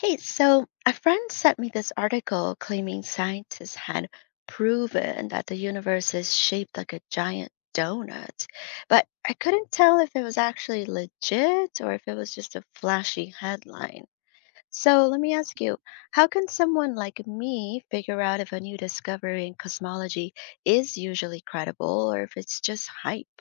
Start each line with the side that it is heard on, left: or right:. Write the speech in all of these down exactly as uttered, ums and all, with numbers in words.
left: Hey, so a friend sent me this article claiming scientists had proven that the universe is shaped like a giant donut, but I couldn't tell if it was actually legit or if it was just a flashy headline. So let me ask you, how can someone like me figure out if a new discovery in cosmology is usually credible or if it's just hype?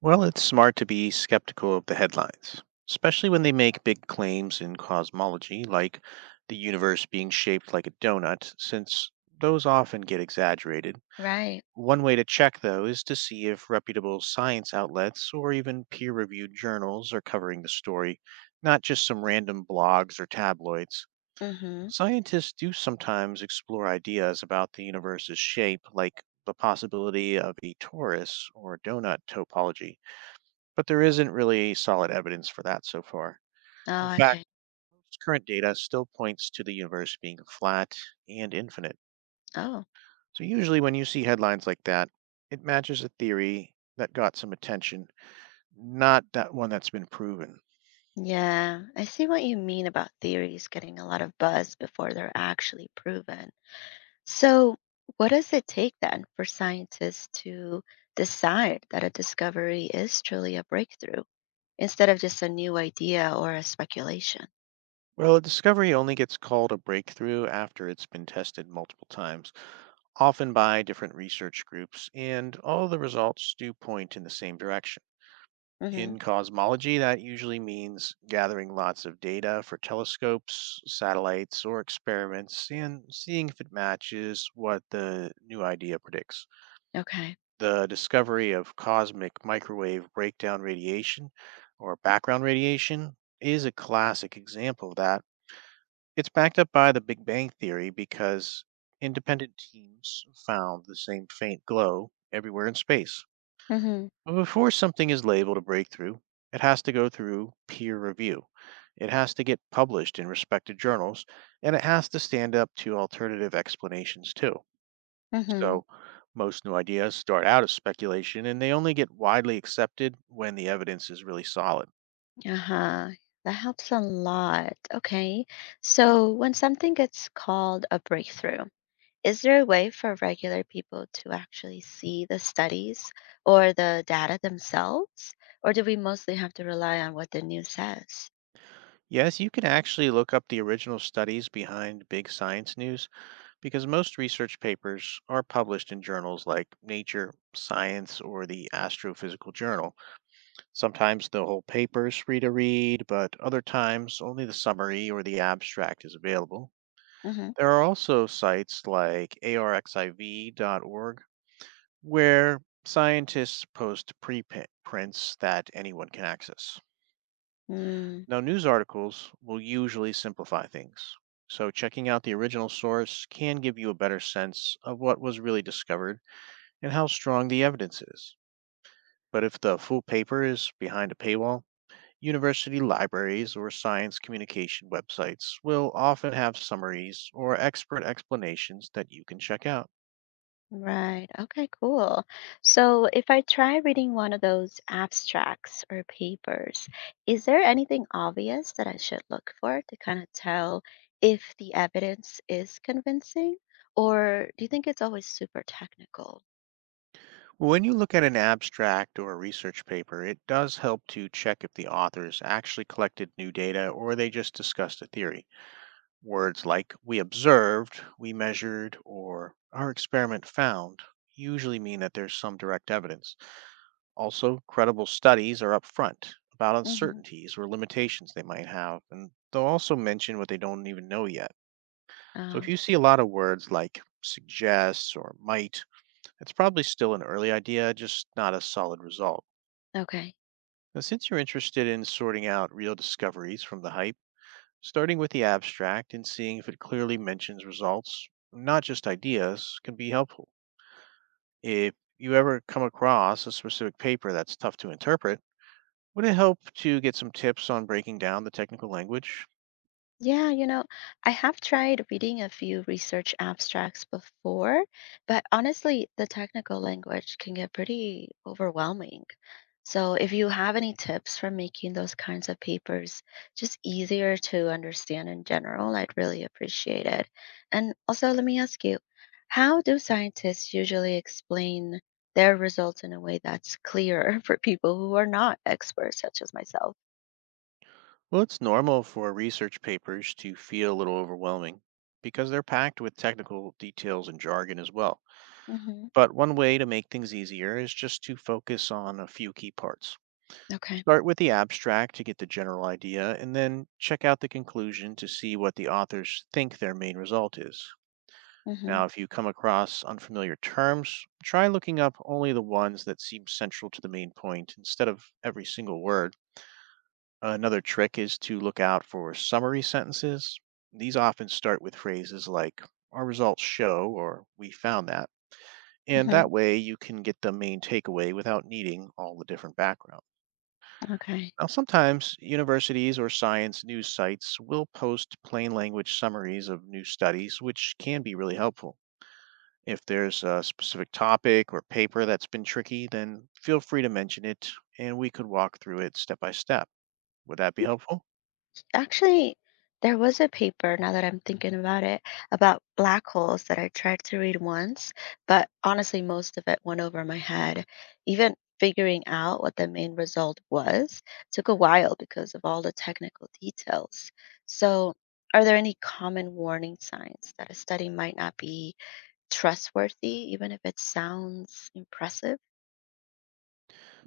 right: Well, it's smart to be skeptical of the headlines, especially when they make big claims in cosmology, like the universe being shaped like a donut, since those often get exaggerated.
left: Right.
right: One way to check, though, is to see if reputable science outlets or even peer reviewed journals are covering the story, not just some random blogs or tabloids.
left: Mm-hmm.
right: Scientists do sometimes explore ideas about the universe's shape, like the possibility of a torus or donut topology, but there isn't really solid evidence for that so far. In
left: Oh,
right: fact,
left: okay.
right: most current data still points to the universe being flat and infinite.
left: Oh.
right: So, usually, when you see headlines like that, it matches a theory that got some attention, not that one that's been proven.
left: Yeah, I see what you mean about theories getting a lot of buzz before they're actually proven. So, what does it take then for scientists to decide that a discovery is truly a breakthrough instead of just a new idea or a speculation?
right: Well, a discovery only gets called a breakthrough after it's been tested multiple times, often by different research groups, and all the results do point in the same direction.
left: Hmm.
right: In cosmology, that usually means gathering lots of data for telescopes, satellites, or experiments and seeing if it matches what the new idea predicts.
left: Okay.
right: The discovery of cosmic microwave breakdown radiation, or background radiation, is a classic example of that. It's backed up by the Big Bang Theory because independent teams found the same faint glow everywhere in space.
left: Hmm.
right: But before something is labeled a breakthrough, it has to go through peer review. It has to get published in respected journals, and it has to stand up to alternative explanations too.
left: Hmm.
right: So, most new ideas start out as speculation and they only get widely accepted when the evidence is really solid.
left: Uh-huh. That helps a lot. Okay. So, when something gets called a breakthrough, is there a way for regular people to actually see the studies or the data themselves? Or do we mostly have to rely on what the news says?
right: Yes, you can actually look up the original studies behind big science news because most research papers are published in journals like Nature, Science, or the Astrophysical Journal. Sometimes the whole paper is free to read, but other times only the summary or the abstract is available.
left: Hmm.
right: There are also sites like arxiv dot org where scientists post preprints that anyone can access.
left: Mm,
right: Now, news articles will usually simplify things, so checking out the original source can give you a better sense of what was really discovered and how strong the evidence is. But if the full paper is behind a paywall, university libraries or science communication websites will often have summaries or expert explanations that you can check out.
left: right. Okay, cool. So if I try reading one of those abstracts or papers, is there anything obvious that I should look for to kind of tell if the evidence is convincing? Or do you think it's always super technical?
right: When you look at an abstract or a research paper, it does help to check if the authors actually collected new data or they just discussed a theory. Words like we observed, we measured, or our experiment found usually mean that there's some direct evidence. Also, credible studies are upfront about
left: Hmm.
right: uncertainties or limitations they might have, and they'll also mention what they don't even know yet. So if
left: Oh,
right: you see a lot of words like suggests or might, it's probably still an early idea, just not a solid result.
left: okay.
right: Now, since you're interested in sorting out real discoveries from the hype, starting with the abstract and seeing if it clearly mentions results, not just ideas, can be helpful. If you ever come across a specific paper that's tough to interpret, would it help to get some tips on breaking down the technical language?
left: Yeah, you know, I have tried reading a few research abstracts before, but honestly, the technical language can get pretty overwhelming. So, if you have any tips for making those kinds of papers just easier to understand in general, I'd really appreciate it. And also, let me ask you, how do scientists usually explain their results in a way that's clear for people who are not experts, such as myself?
right: Well, it's normal for research papers to feel a little overwhelming because they're packed with technical details and jargon as well.
left: Hmm.
right: But one way to make things easier is just to focus on a few key parts.
left: Okay.
right: Start with the abstract to get the general idea, and then check out the conclusion to see what the authors think their main result is.
left: Hmm.
right: Now, if you come across unfamiliar terms, try looking up only the ones that seem central to the main point instead of every single word. Another trick is to look out for summary sentences. These often start with phrases like, our results show, or we found that. And
left: Hmm.
right: that way you can get the main takeaway without needing all the different background.
left: Okay.
right: Now, sometimes universities or science news sites will post plain language summaries of new studies, which can be really helpful. If there's a specific topic or paper that's been tricky, then feel free to mention it and we could walk through it step by step. Would that be helpful?
left: Actually, there was a paper, now that I'm thinking about it, about black holes that I tried to read once, but honestly, most of it went over my head. Even figuring out what the main result was took a while because of all the technical details. So, are there any common warning signs that a study might not be trustworthy, even if it sounds impressive?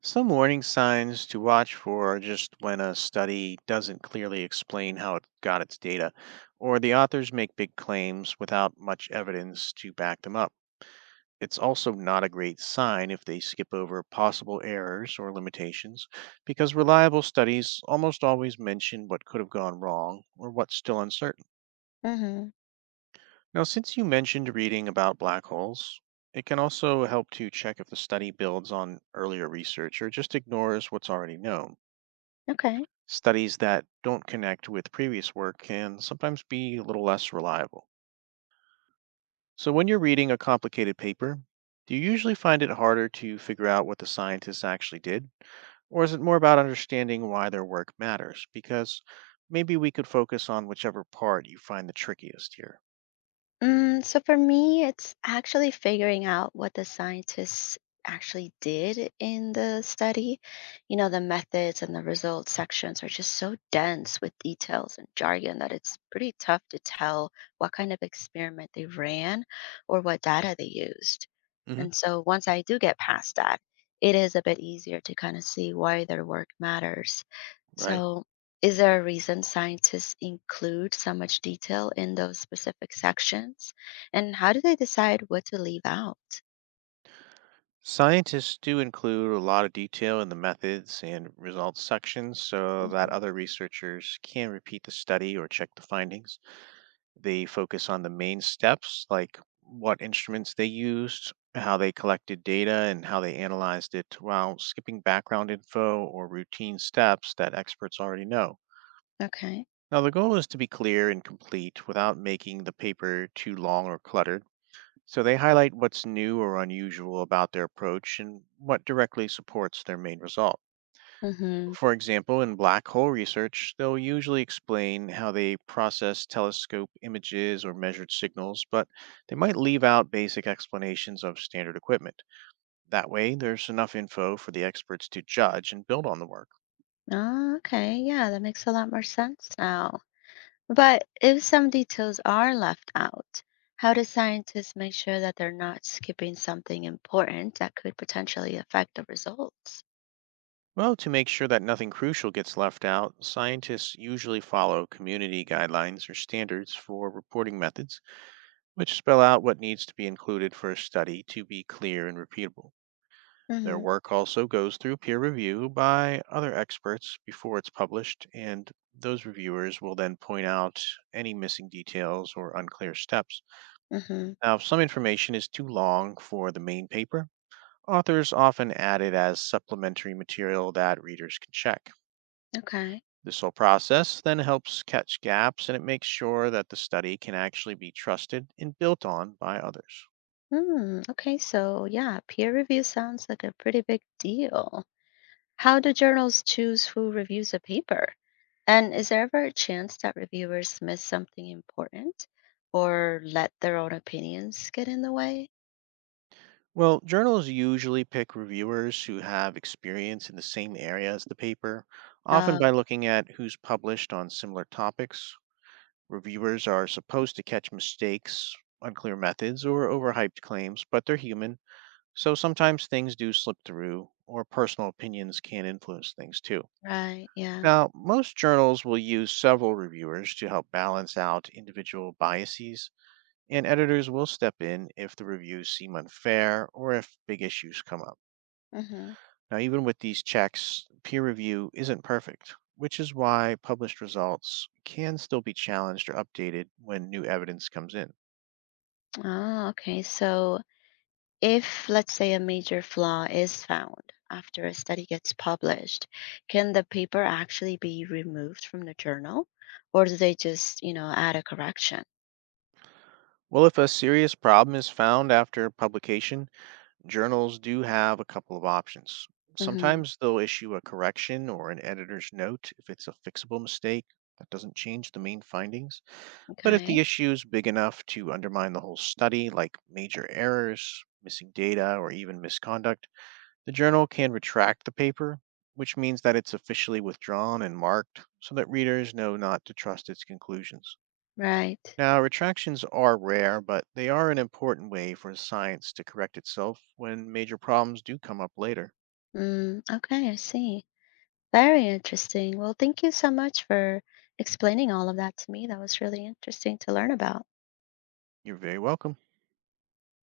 right: Some warning signs to watch for are just when a study doesn't clearly explain how it got its data, or the authors make big claims without much evidence to back them up. It's also not a great sign if they skip over possible errors or limitations, because reliable studies almost always mention what could have gone wrong or what's still uncertain.
left: Mm-hmm.
right: Now, since you mentioned reading about black holes, it can also help to check if the study builds on earlier research or just ignores what's already known.
left: Okay.
right: Studies that don't connect with previous work can sometimes be a little less reliable. So, when you're reading a complicated paper, do you usually find it harder to figure out what the scientists actually did? Or is it more about understanding why their work matters? Because maybe we could focus on whichever part you find the trickiest here.
left: Mm, so for me, it's actually figuring out what the scientists actually did in the study. You know, the methods and the results sections are just so dense with details and jargon that it's pretty tough to tell what kind of experiment they ran or what data they used.
right: Hmm.
left: And so once I do get past that, it is a bit easier to kind of see why their work matters.
right: Right.
left: So is there a reason scientists include so much detail in those specific sections? And how do they decide what to leave out?
right: Scientists do include a lot of detail in the methods and results sections so that
left: Hmm.
right: other researchers can repeat the study or check the findings. They focus on the main steps, like what instruments they used, how they collected data, and how they analyzed it, while skipping background info or routine steps that experts already know.
left: Okay.
right: Now, the goal is to be clear and complete without making the paper too long or cluttered. So they highlight what's new or unusual about their approach and what directly supports their main result.
left: Mm-hmm.
right: For example, in black hole research, they'll usually explain how they process telescope images or measured signals, but they might leave out basic explanations of standard equipment. That way, there's enough info for the experts to judge and build on the work.
left: Oh, okay. Yeah, that makes a lot more sense now. But if some details are left out, how do scientists make sure that they're not skipping something important that could potentially affect the results?
right: Well, to make sure that nothing crucial gets left out, scientists usually follow community guidelines or standards for reporting methods, which spell out what needs to be included for a study to be clear and repeatable. Their
left: Mm-hmm.
right: work also goes through peer review by other experts before it's published, and those reviewers will then point out any missing details or unclear steps.
left: Mm-hmm.
right: Now, if some information is too long for the main paper, authors often add it as supplementary material that readers can check.
left: Okay.
right: This whole process then helps catch gaps and it makes sure that the study can actually be trusted and built on by others.
left: Hmm. Okay. So yeah, peer review sounds like a pretty big deal. How do journals choose who reviews a paper? And is there ever a chance that reviewers miss something important or let their own opinions get in the way?
right: Well, journals usually pick reviewers who have experience in the same area as the paper, often
left: Oh,
right: by looking at who's published on similar topics. Reviewers are supposed to catch mistakes, unclear methods, or overhyped claims, but they're human, so sometimes things do slip through, or personal opinions can influence things too.
left: right. Yeah.
right: Now, most journals will use several reviewers to help balance out individual biases, and editors will step in if the reviews seem unfair or if big issues come up.
left: Mm-hmm.
right: Now, even with these checks, peer review isn't perfect, which is why published results can still be challenged or updated when new evidence comes in.
left: Oh, okay. So if, let's say, a major flaw is found after a study gets published, can the paper actually be removed from the journal or do they just, you know, add a correction?
right: Well, if a serious problem is found after publication, journals do have a couple of options.
left: Mm-hmm.
right: Sometimes they'll issue a correction or an editor's note if it's a fixable mistake that doesn't change the main findings. But if
left: Okay.
right: the issue is big enough to undermine the whole study, like major errors, missing data, or even misconduct, the journal can retract the paper, which means that it's officially withdrawn and marked so that readers know not to trust its conclusions.
left: Right.
right: Now, retractions are rare, but they are an important way for science to correct itself when major problems do come up later.
left: Mm, okay. I see. Very interesting. Well, thank you so much for explaining all of that to me. That was really interesting to learn about.
right: You're very welcome.